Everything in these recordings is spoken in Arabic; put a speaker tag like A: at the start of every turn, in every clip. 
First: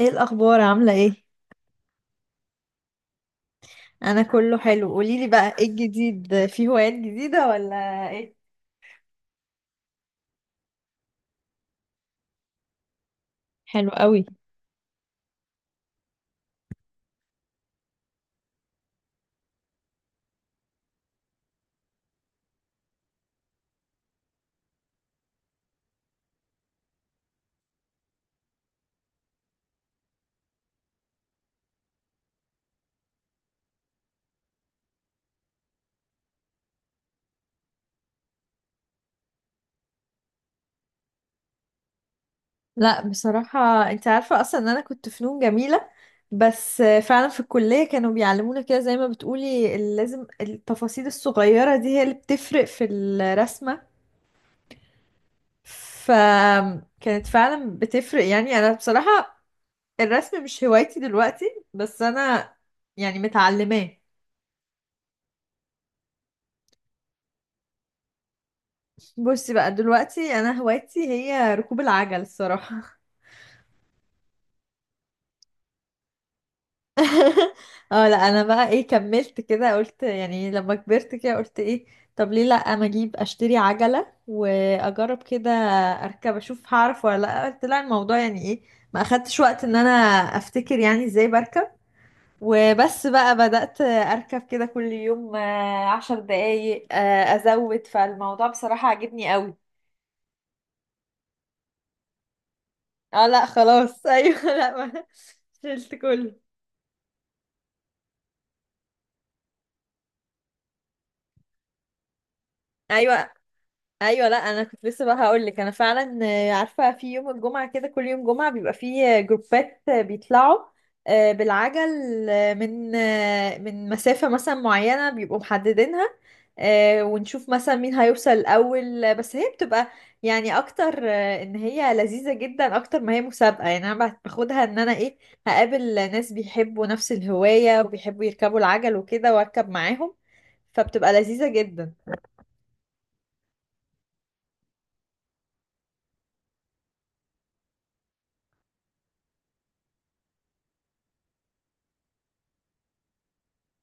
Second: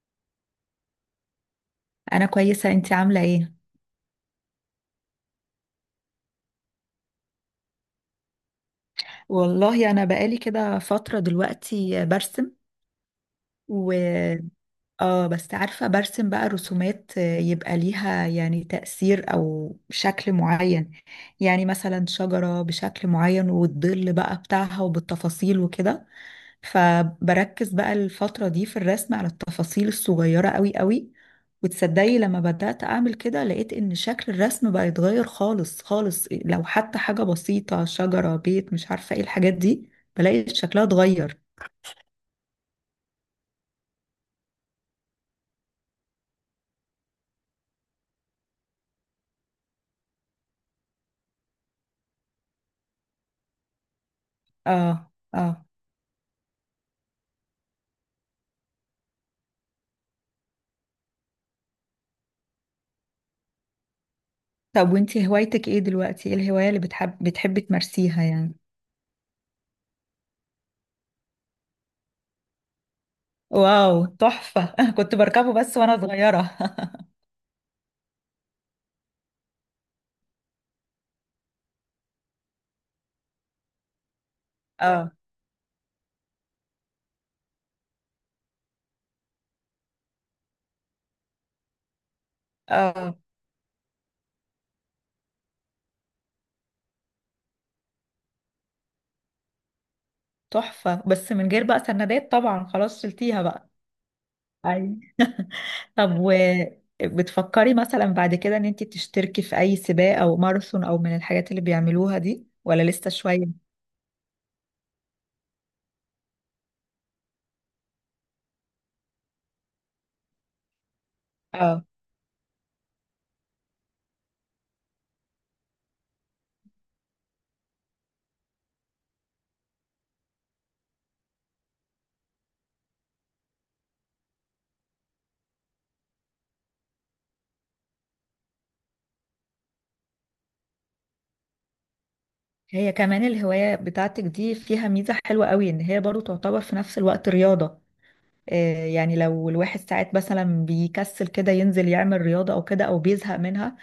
A: ايه الاخبار؟ عامله ايه؟
B: انا كويسه. انتي عامله ايه؟
A: انا كله حلو. قوليلي بقى، ايه الجديد؟ في هوايات جديده ولا ايه؟
B: والله انا بقالي كده فتره دلوقتي برسم.
A: حلو قوي.
B: اه بس عارفة، برسم بقى رسومات يبقى ليها يعني تأثير أو شكل معين. يعني مثلا شجرة بشكل معين والظل بقى بتاعها وبالتفاصيل وكده. فبركز بقى الفترة دي في الرسم على التفاصيل الصغيرة قوي قوي. وتصدقي، لما بدأت أعمل كده لقيت إن شكل الرسم بقى يتغير خالص خالص، لو حتى حاجة بسيطة، شجرة، بيت، مش عارفة ايه الحاجات دي، بلاقي شكلها اتغير.
A: لا بصراحه، انت عارفه اصلا ان انا كنت فنون جميله، بس فعلا في الكليه كانوا بيعلمونا كده زي ما بتقولي، لازم التفاصيل الصغيره دي هي اللي بتفرق في الرسمه،
B: اه اه.
A: فكانت فعلا بتفرق. يعني انا بصراحه الرسم مش هوايتي دلوقتي، بس انا يعني متعلماه.
B: طب وانتي هوايتك ايه دلوقتي؟ ايه الهواية اللي بتحبي تمارسيها يعني؟
A: بصي بقى، دلوقتي انا هوايتي هي ركوب العجل الصراحه.
B: واو، تحفة! كنت بركبه بس وانا صغيرة.
A: اه لا، انا بقى ايه، كملت كده، قلت يعني لما كبرت كده قلت ايه، طب ليه لا، ما اجيب اشتري عجله
B: اه
A: واجرب كده، اركب اشوف هعرف ولا لا. قلت لا الموضوع يعني ايه، ما اخدتش وقت ان انا افتكر يعني ازاي بركب. وبس
B: اه،
A: بقى بدأت اركب كده كل يوم عشر دقايق، ازود. فالموضوع بصراحه عجبني قوي.
B: تحفة. بس من غير بقى سندات طبعا، خلاص
A: اه
B: شلتيها
A: لا
B: بقى.
A: خلاص. ايوه لا
B: اي.
A: ما شلت
B: طب و
A: كله.
B: بتفكري مثلا بعد كده ان انتي تشتركي في اي سباق او ماراثون او من الحاجات اللي بيعملوها دي، ولا لسه
A: ايوه.
B: شوية؟
A: ايوه لا، انا كنت لسه بقى هقول لك، انا فعلا عارفه في يوم الجمعه كده، كل يوم جمعه بيبقى فيه جروبات بيطلعوا بالعجل،
B: اه.
A: من مسافه مثلا معينه بيبقوا محددينها، ونشوف مثلا مين هيوصل الاول، بس هي بتبقى يعني اكتر، ان هي لذيذه جدا اكتر ما هي مسابقه. يعني انا باخدها ان انا ايه، هقابل ناس بيحبوا نفس الهوايه وبيحبوا يركبوا العجل وكده واركب معاهم، فبتبقى لذيذه جدا.
B: هي كمان الهواية بتاعتك دي فيها ميزة حلوة قوي، ان هي برضو تعتبر في نفس الوقت رياضة. يعني لو الواحد ساعات مثلا بيكسل كده ينزل يعمل رياضة أو كده أو بيزهق منها،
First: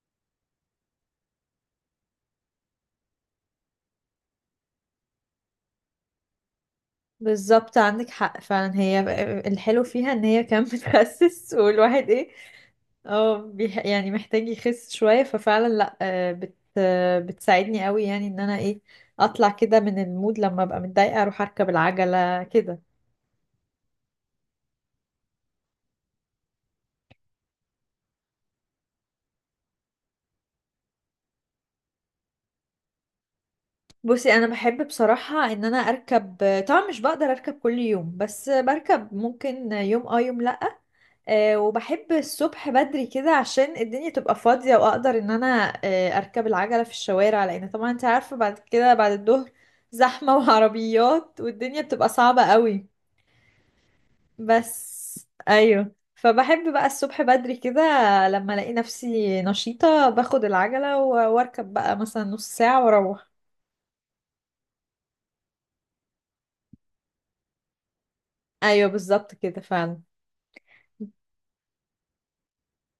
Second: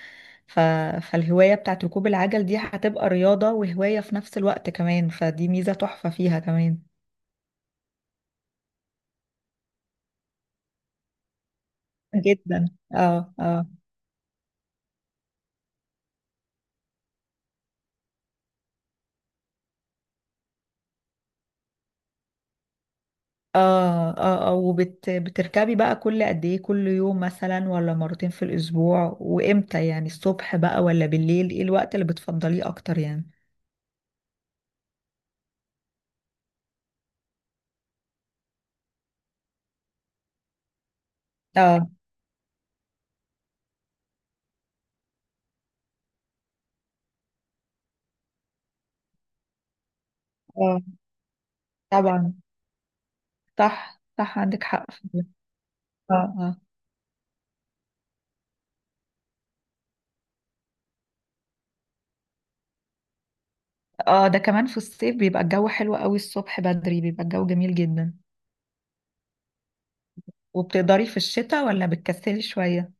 B: ف... فالهواية بتاعت ركوب العجل دي هتبقى رياضة وهواية في نفس الوقت كمان، فدي ميزة تحفة فيها كمان.
A: بالظبط، عندك حق فعلا. هي الحلو فيها ان هي كمان بتخسس. والواحد ايه،
B: جدا. اه
A: اه
B: اه
A: يعني محتاج يخس شوية، ففعلا لا، آه، بت آه، بتساعدني قوي يعني، ان انا ايه، اطلع كده من المود. لما ابقى متضايقة اروح اركب العجلة كده.
B: اه. اه اه، بتركبي بقى كل قد ايه؟ كل يوم مثلا ولا مرتين في الأسبوع؟ وإمتى يعني، الصبح بقى ولا بالليل؟ ايه الوقت اللي بتفضليه أكتر يعني؟
A: بصي، انا بحب بصراحة ان انا اركب. طبعا مش بقدر اركب كل يوم، بس بركب ممكن يوم اه يوم لا.
B: اه
A: وبحب الصبح بدري كده عشان الدنيا تبقى فاضية، وأقدر إن أنا أركب العجلة في الشوارع. لأن طبعا أنت عارفة بعد كده بعد الظهر زحمة،
B: اه
A: وعربيات والدنيا بتبقى
B: طبعا.
A: صعبة قوي.
B: صح صح، عندك حق في ده.
A: بس أيوه،
B: اه
A: فبحب بقى الصبح بدري كده لما ألاقي نفسي نشيطة، باخد العجلة وأركب بقى مثلا نص ساعة وأروح.
B: اه، ده كمان في الصيف بيبقى الجو حلو قوي، الصبح بدري بيبقى الجو جميل جدا.
A: أيوه بالظبط كده فعلا.
B: وبتقدري في الشتاء ولا بتكسلي شوية؟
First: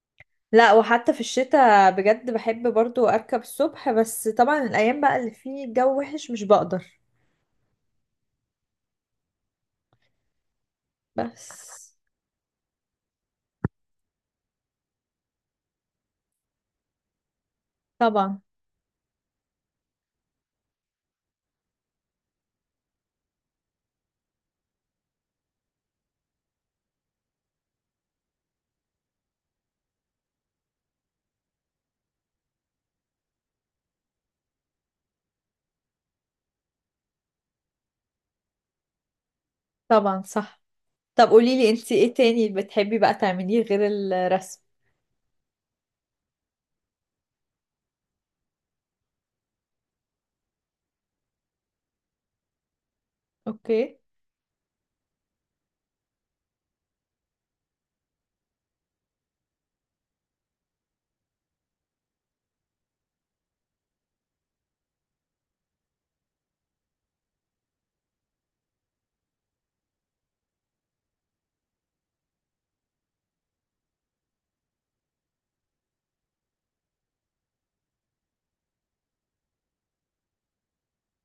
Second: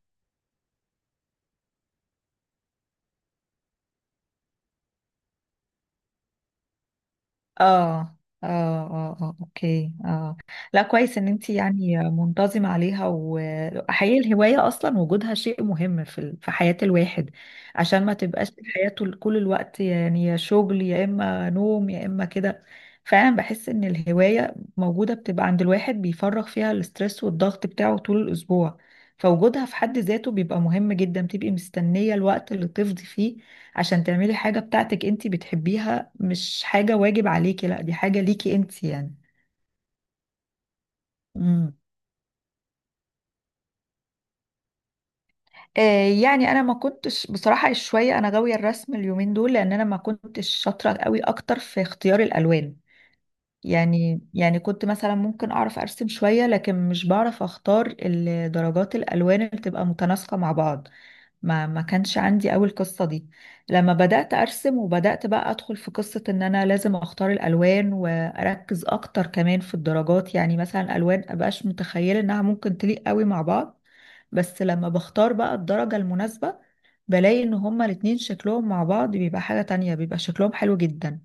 A: لا وحتى في الشتاء بجد بحب برضو أركب الصبح، بس طبعا الأيام بقى اللي فيه الجو وحش مش بقدر.
B: اه اه اه اه اوكي اه. لا كويس ان انت
A: بس
B: يعني منتظمة عليها. وحقيقي الهواية اصلا وجودها شيء مهم في في حياة الواحد، عشان ما
A: طبعا.
B: تبقاش حياته كل الوقت يعني يا شغل يا اما نوم يا اما كده. فعلا بحس ان الهواية موجودة بتبقى عند الواحد، بيفرغ فيها الاسترس والضغط بتاعه طول الاسبوع. فوجودها في حد ذاته بيبقى مهم جدا. بتبقي مستنية الوقت اللي تفضي فيه عشان تعملي حاجة بتاعتك انتي بتحبيها، مش حاجة واجب عليكي، لا، دي حاجة ليكي انتي يعني.
A: طبعا. صح. طب قولي لي
B: امم
A: انت ايه تاني بتحبي بقى تعمليه غير الرسم؟
B: آه، يعني انا ما كنتش بصراحة شوية انا غاوية الرسم اليومين دول، لان انا ما كنتش شاطرة قوي اكتر في اختيار الالوان.
A: اوكي.
B: يعني كنت مثلا ممكن اعرف ارسم شوية، لكن مش بعرف اختار درجات الالوان اللي تبقى متناسقة مع بعض. ما كانش عندي أوي القصة دي. لما بدأت أرسم وبدأت بقى أدخل في قصة إن أنا لازم أختار الألوان وأركز أكتر كمان في الدرجات، يعني مثلا ألوان مبقاش متخيلة إنها ممكن تليق أوي مع بعض، بس لما بختار بقى الدرجة المناسبة بلاقي إن هما الاتنين شكلهم مع بعض بيبقى حاجة تانية، بيبقى شكلهم حلو جدا.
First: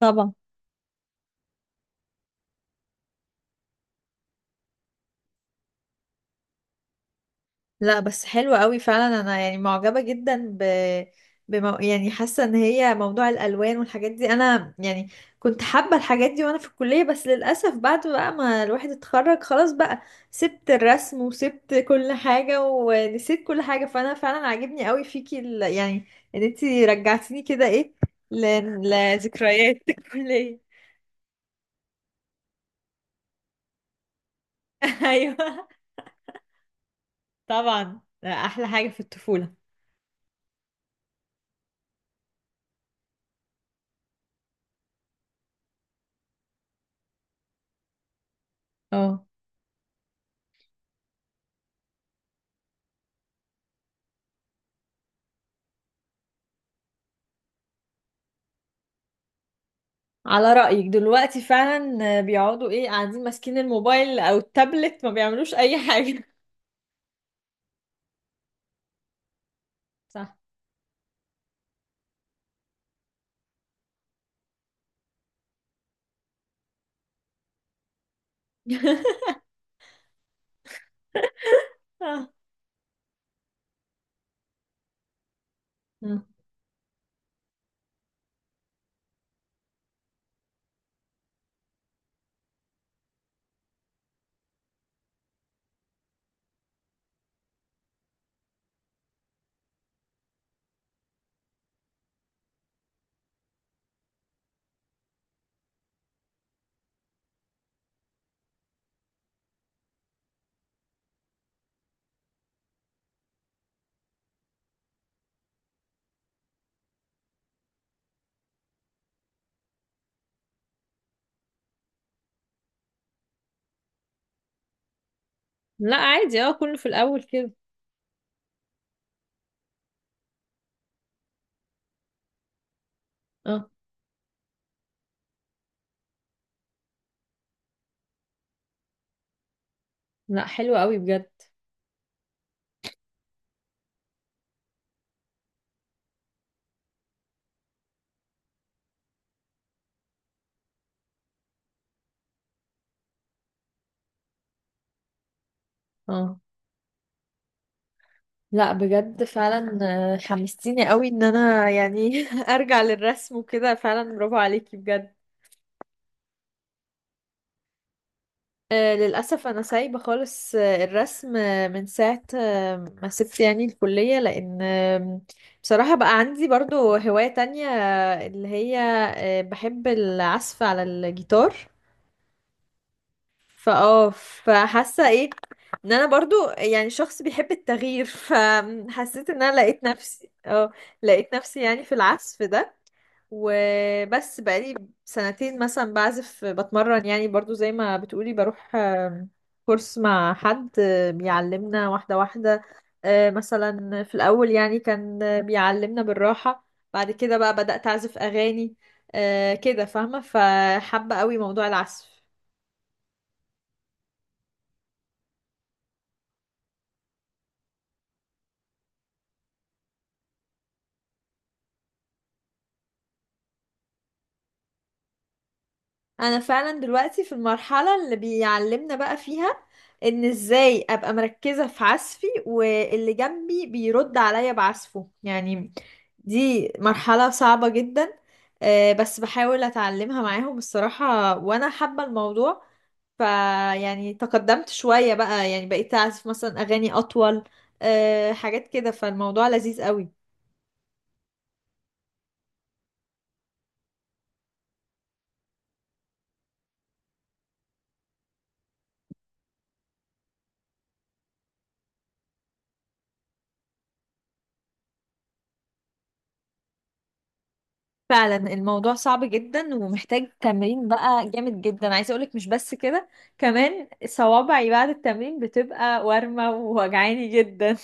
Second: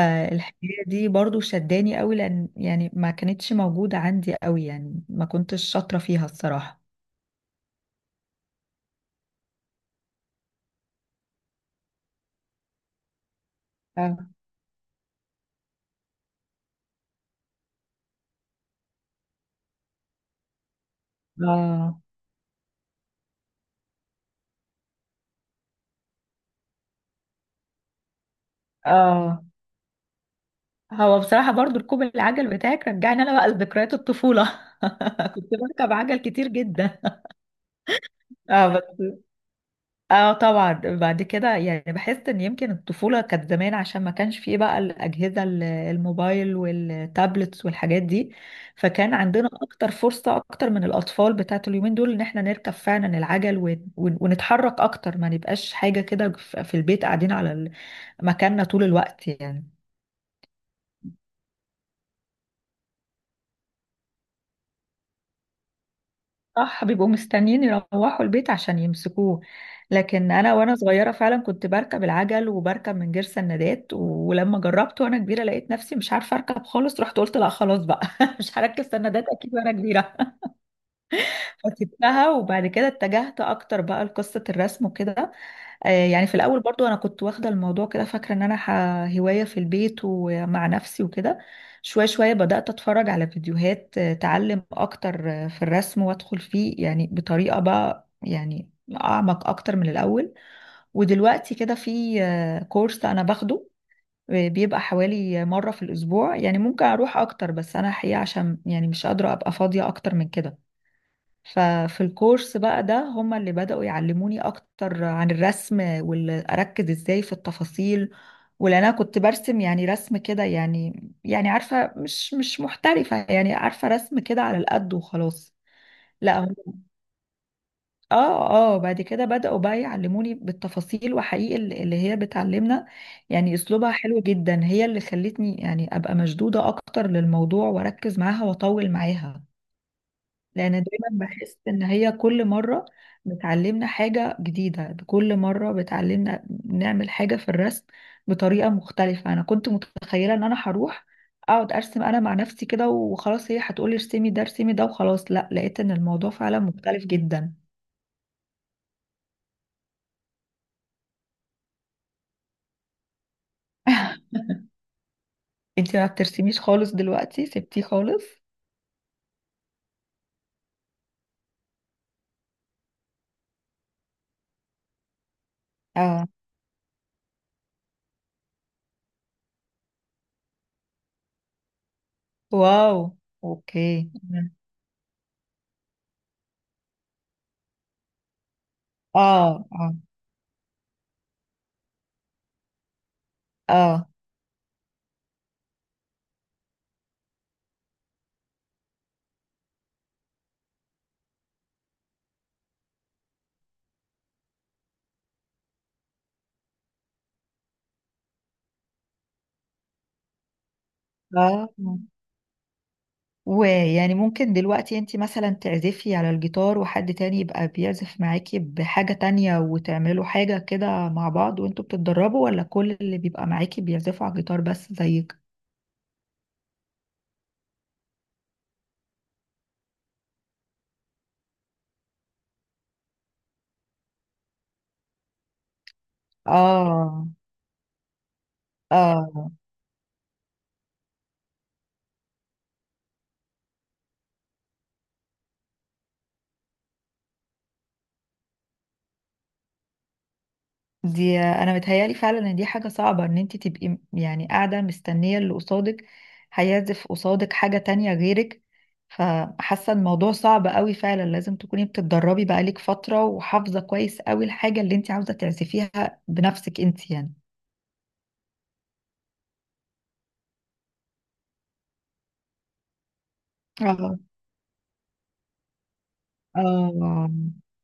A: طبعا.
B: دي برضو شداني أوي، لأن يعني ما كانتش موجودة عندي أوي، يعني ما كنتش شاطرة فيها الصراحة.
A: لا بس حلوة قوي فعلا، انا يعني معجبة جدا ب يعني حاسة ان هي موضوع الالوان والحاجات
B: اه
A: دي، انا يعني كنت حابة الحاجات دي وانا في الكلية، بس للاسف بعد بقى ما الواحد اتخرج خلاص بقى سبت الرسم وسبت
B: آه
A: كل حاجة ونسيت كل حاجة. فانا فعلا عاجبني قوي فيكي يعني ان انتي رجعتيني كده ايه، ل...
B: اه.
A: لذكريات الكلية.
B: هو بصراحة برضو ركوب العجل بتاعك رجعني انا بقى لذكريات الطفولة. كنت
A: ايوه.
B: بركب عجل كتير جدا.
A: طبعا احلى
B: اه بس،
A: حاجة في الطفولة.
B: اه طبعا. بعد كده يعني بحس ان يمكن الطفولة كانت زمان، عشان ما كانش فيه بقى الأجهزة الموبايل والتابلتس والحاجات دي. فكان
A: اه.
B: عندنا اكتر فرصة اكتر من الأطفال بتاعت اليومين دول، ان احنا نركب فعلا العجل ونتحرك اكتر، ما نبقاش حاجة كده في البيت قاعدين على مكاننا طول الوقت يعني.
A: على رأيك، دلوقتي فعلا بيقعدوا ايه، قاعدين ماسكين الموبايل او التابلت، ما بيعملوش اي حاجة.
B: صح، بيبقوا مستنيين يروحوا البيت عشان يمسكوه. لكن
A: صح.
B: انا وانا صغيره فعلا كنت بركب العجل، وبركب من غير سندات. ولما جربت وانا كبيره لقيت نفسي مش عارفه اركب خالص، رحت قلت لا خلاص بقى، مش هركب سندات اكيد وانا كبيره.
A: آه.
B: فسبتها، وبعد كده اتجهت اكتر بقى لقصه الرسم وكده.
A: آه.
B: يعني في الاول برضو انا كنت واخده الموضوع كده، فاكره ان انا هوايه في البيت ومع نفسي وكده. شويه شويه بدات اتفرج على فيديوهات تعلم اكتر في الرسم، وادخل فيه يعني بطريقه بقى يعني اعمق اكتر من الاول. ودلوقتي كده في كورس انا باخده، بيبقى حوالي مره في الاسبوع. يعني ممكن اروح اكتر بس انا حقيقه عشان يعني مش قادره ابقى فاضيه اكتر من كده. ففي الكورس بقى ده هما اللي بدأوا يعلموني أكتر عن الرسم وأركز إزاي في التفاصيل، ولأن أنا كنت برسم يعني رسم كده، يعني يعني عارفة مش محترفة، يعني عارفة رسم كده على القد وخلاص.
A: لا
B: لا
A: عادي، اه
B: هم
A: كله في الاول كده.
B: اه اه. بعد كده بدأوا بقى يعلموني بالتفاصيل، وحقيقي اللي هي بتعلمنا يعني
A: اه.
B: أسلوبها حلو جدا، هي اللي خلتني يعني أبقى مشدودة أكتر للموضوع وأركز معاها وأطول معاها.
A: لا
B: لان
A: حلو قوي
B: دايما
A: بجد.
B: بحس ان هي كل مره بتعلمنا حاجه جديده، كل مره بتعلمنا نعمل حاجه في الرسم بطريقه مختلفه. انا كنت متخيله ان انا هروح اقعد ارسم انا مع نفسي كده وخلاص، هي هتقولي ارسمي ده ارسمي ده وخلاص، لا لقيت ان الموضوع
A: اه.
B: فعلا مختلف جدا.
A: لا بجد فعلا. حمستيني قوي ان انا يعني ارجع للرسم وكده. فعلا برافو عليكي بجد.
B: انتي ما بترسميش خالص دلوقتي؟ سبتيه خالص؟
A: للأسف أنا سايبة خالص الرسم من ساعة ما سبت يعني الكلية. لأن بصراحة بقى
B: اه
A: عندي برضو هواية تانية اللي هي بحب العزف على الجيتار.
B: واو اوكي
A: فاه، فحاسة ايه، ان انا برضو يعني شخص بيحب التغيير. فحسيت ان انا
B: اه
A: لقيت
B: اه
A: نفسي اه، لقيت نفسي يعني في العزف ده.
B: اه
A: وبس بقالي سنتين مثلا بعزف بتمرن يعني، برضو زي ما بتقولي بروح كورس مع حد بيعلمنا واحدة واحدة. مثلا في الأول يعني كان بيعلمنا بالراحة، بعد كده بقى بدأت أعزف أغاني كده، فاهمة؟ فحابة قوي موضوع
B: اه.
A: العزف.
B: ويعني ممكن دلوقتي انت مثلا تعزفي على الجيتار وحد تاني يبقى بيعزف معاكي بحاجة تانية وتعملوا حاجة كده مع بعض وانتوا بتتدربوا، ولا كل اللي بيبقى معاكي بيعزفوا على الجيتار بس زيك؟
A: انا فعلا دلوقتي في المرحلة اللي بيعلمنا بقى فيها ان ازاي ابقى مركزة في عزفي، واللي جنبي بيرد عليا بعزفه يعني. دي
B: اه
A: مرحلة صعبة جدا، بس
B: اه.
A: بحاول اتعلمها معاهم الصراحة وانا حابة الموضوع. فيعني تقدمت شوية بقى، يعني بقيت اعزف مثلا اغاني اطول، حاجات كده. فالموضوع لذيذ قوي.
B: دي انا متهيالي فعلا ان دي حاجة صعبة، ان انت تبقي يعني قاعدة مستنية اللي قصادك هيعزف قصادك حاجة تانية غيرك. فحاسة الموضوع صعب قوي فعلا، لازم تكوني بتتدربي بقالك فترة وحافظة كويس قوي الحاجة اللي انت عاوزة تعزفيها بنفسك انت يعني.
A: فعلا الموضوع صعب جدا ومحتاج تمرين بقى جامد جدا. عايزه اقولك مش بس كده، كمان
B: اه
A: صوابعي بعد التمرين بتبقى وارمه ووجعاني
B: اه
A: جدا.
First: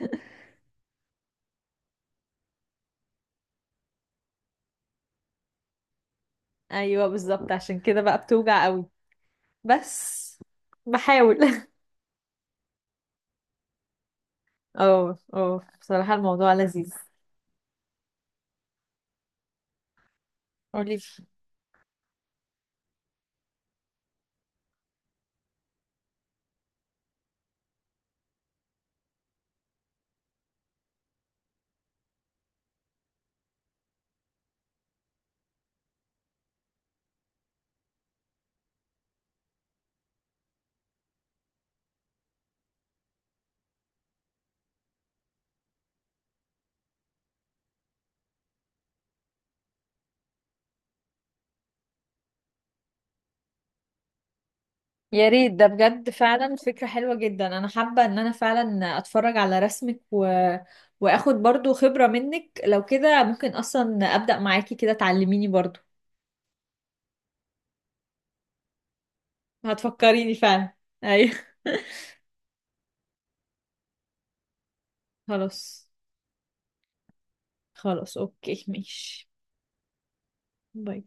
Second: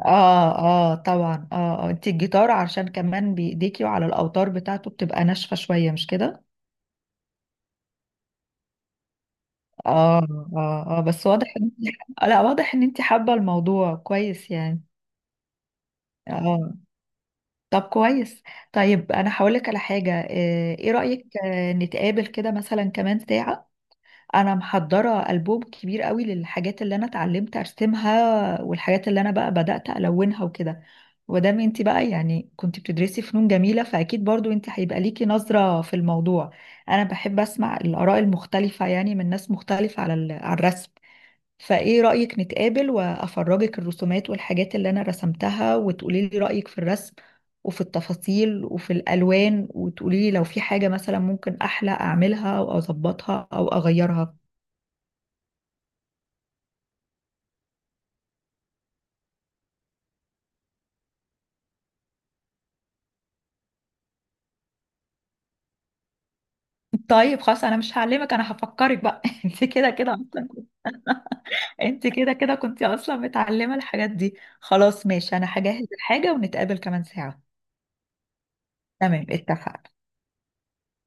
B: اه اه طبعا اه آه. انت الجيتار عشان كمان بايديكي وعلى الاوتار بتاعته بتبقى ناشفة شوية، مش كده؟
A: ايوه بالظبط، عشان كده بقى بتوجع قوي.
B: اه
A: بس
B: اه اه، بس واضح
A: بحاول.
B: ان آه، لا واضح ان انت حابة الموضوع كويس يعني.
A: اه اه بصراحه الموضوع
B: اه
A: لذيذ.
B: طب كويس. طيب انا هقولك على حاجة، ايه
A: قولي.
B: رأيك نتقابل كده مثلا كمان ساعة؟ انا محضرة ألبوم كبير قوي للحاجات اللي انا اتعلمت ارسمها، والحاجات اللي انا بقى بدأت الونها وكده. ودام انت بقى يعني كنت بتدرسي فنون جميلة، فاكيد برضو انت هيبقى ليكي نظرة في الموضوع. انا بحب اسمع الآراء المختلفة يعني من ناس مختلفة على على الرسم. فايه رأيك نتقابل وافرجك الرسومات والحاجات اللي انا رسمتها، وتقولي لي رأيك في الرسم وفي التفاصيل وفي الالوان، وتقولي لي لو في حاجة مثلا ممكن احلى اعملها او اظبطها او اغيرها.
A: يا ريت، ده بجد فعلا فكره حلوه جدا. انا حابه ان انا فعلا اتفرج على رسمك، و... واخد برضو خبره منك. لو كده ممكن اصلا ابدا معاكي كده، تعلميني برضو.
B: طيب خلاص انا مش هعلمك، انا هفكرك بقى، انت كده كده
A: هتفكريني
B: اصلا.
A: فعلا. ايوه.
B: انت كده كده كنت اصلا متعلمة الحاجات دي. خلاص ماشي، انا هجهز
A: خلاص.
B: الحاجة ونتقابل كمان ساعة.
A: خلاص اوكي
B: تمام،
A: ماشي.
B: اتفقنا.
A: باي.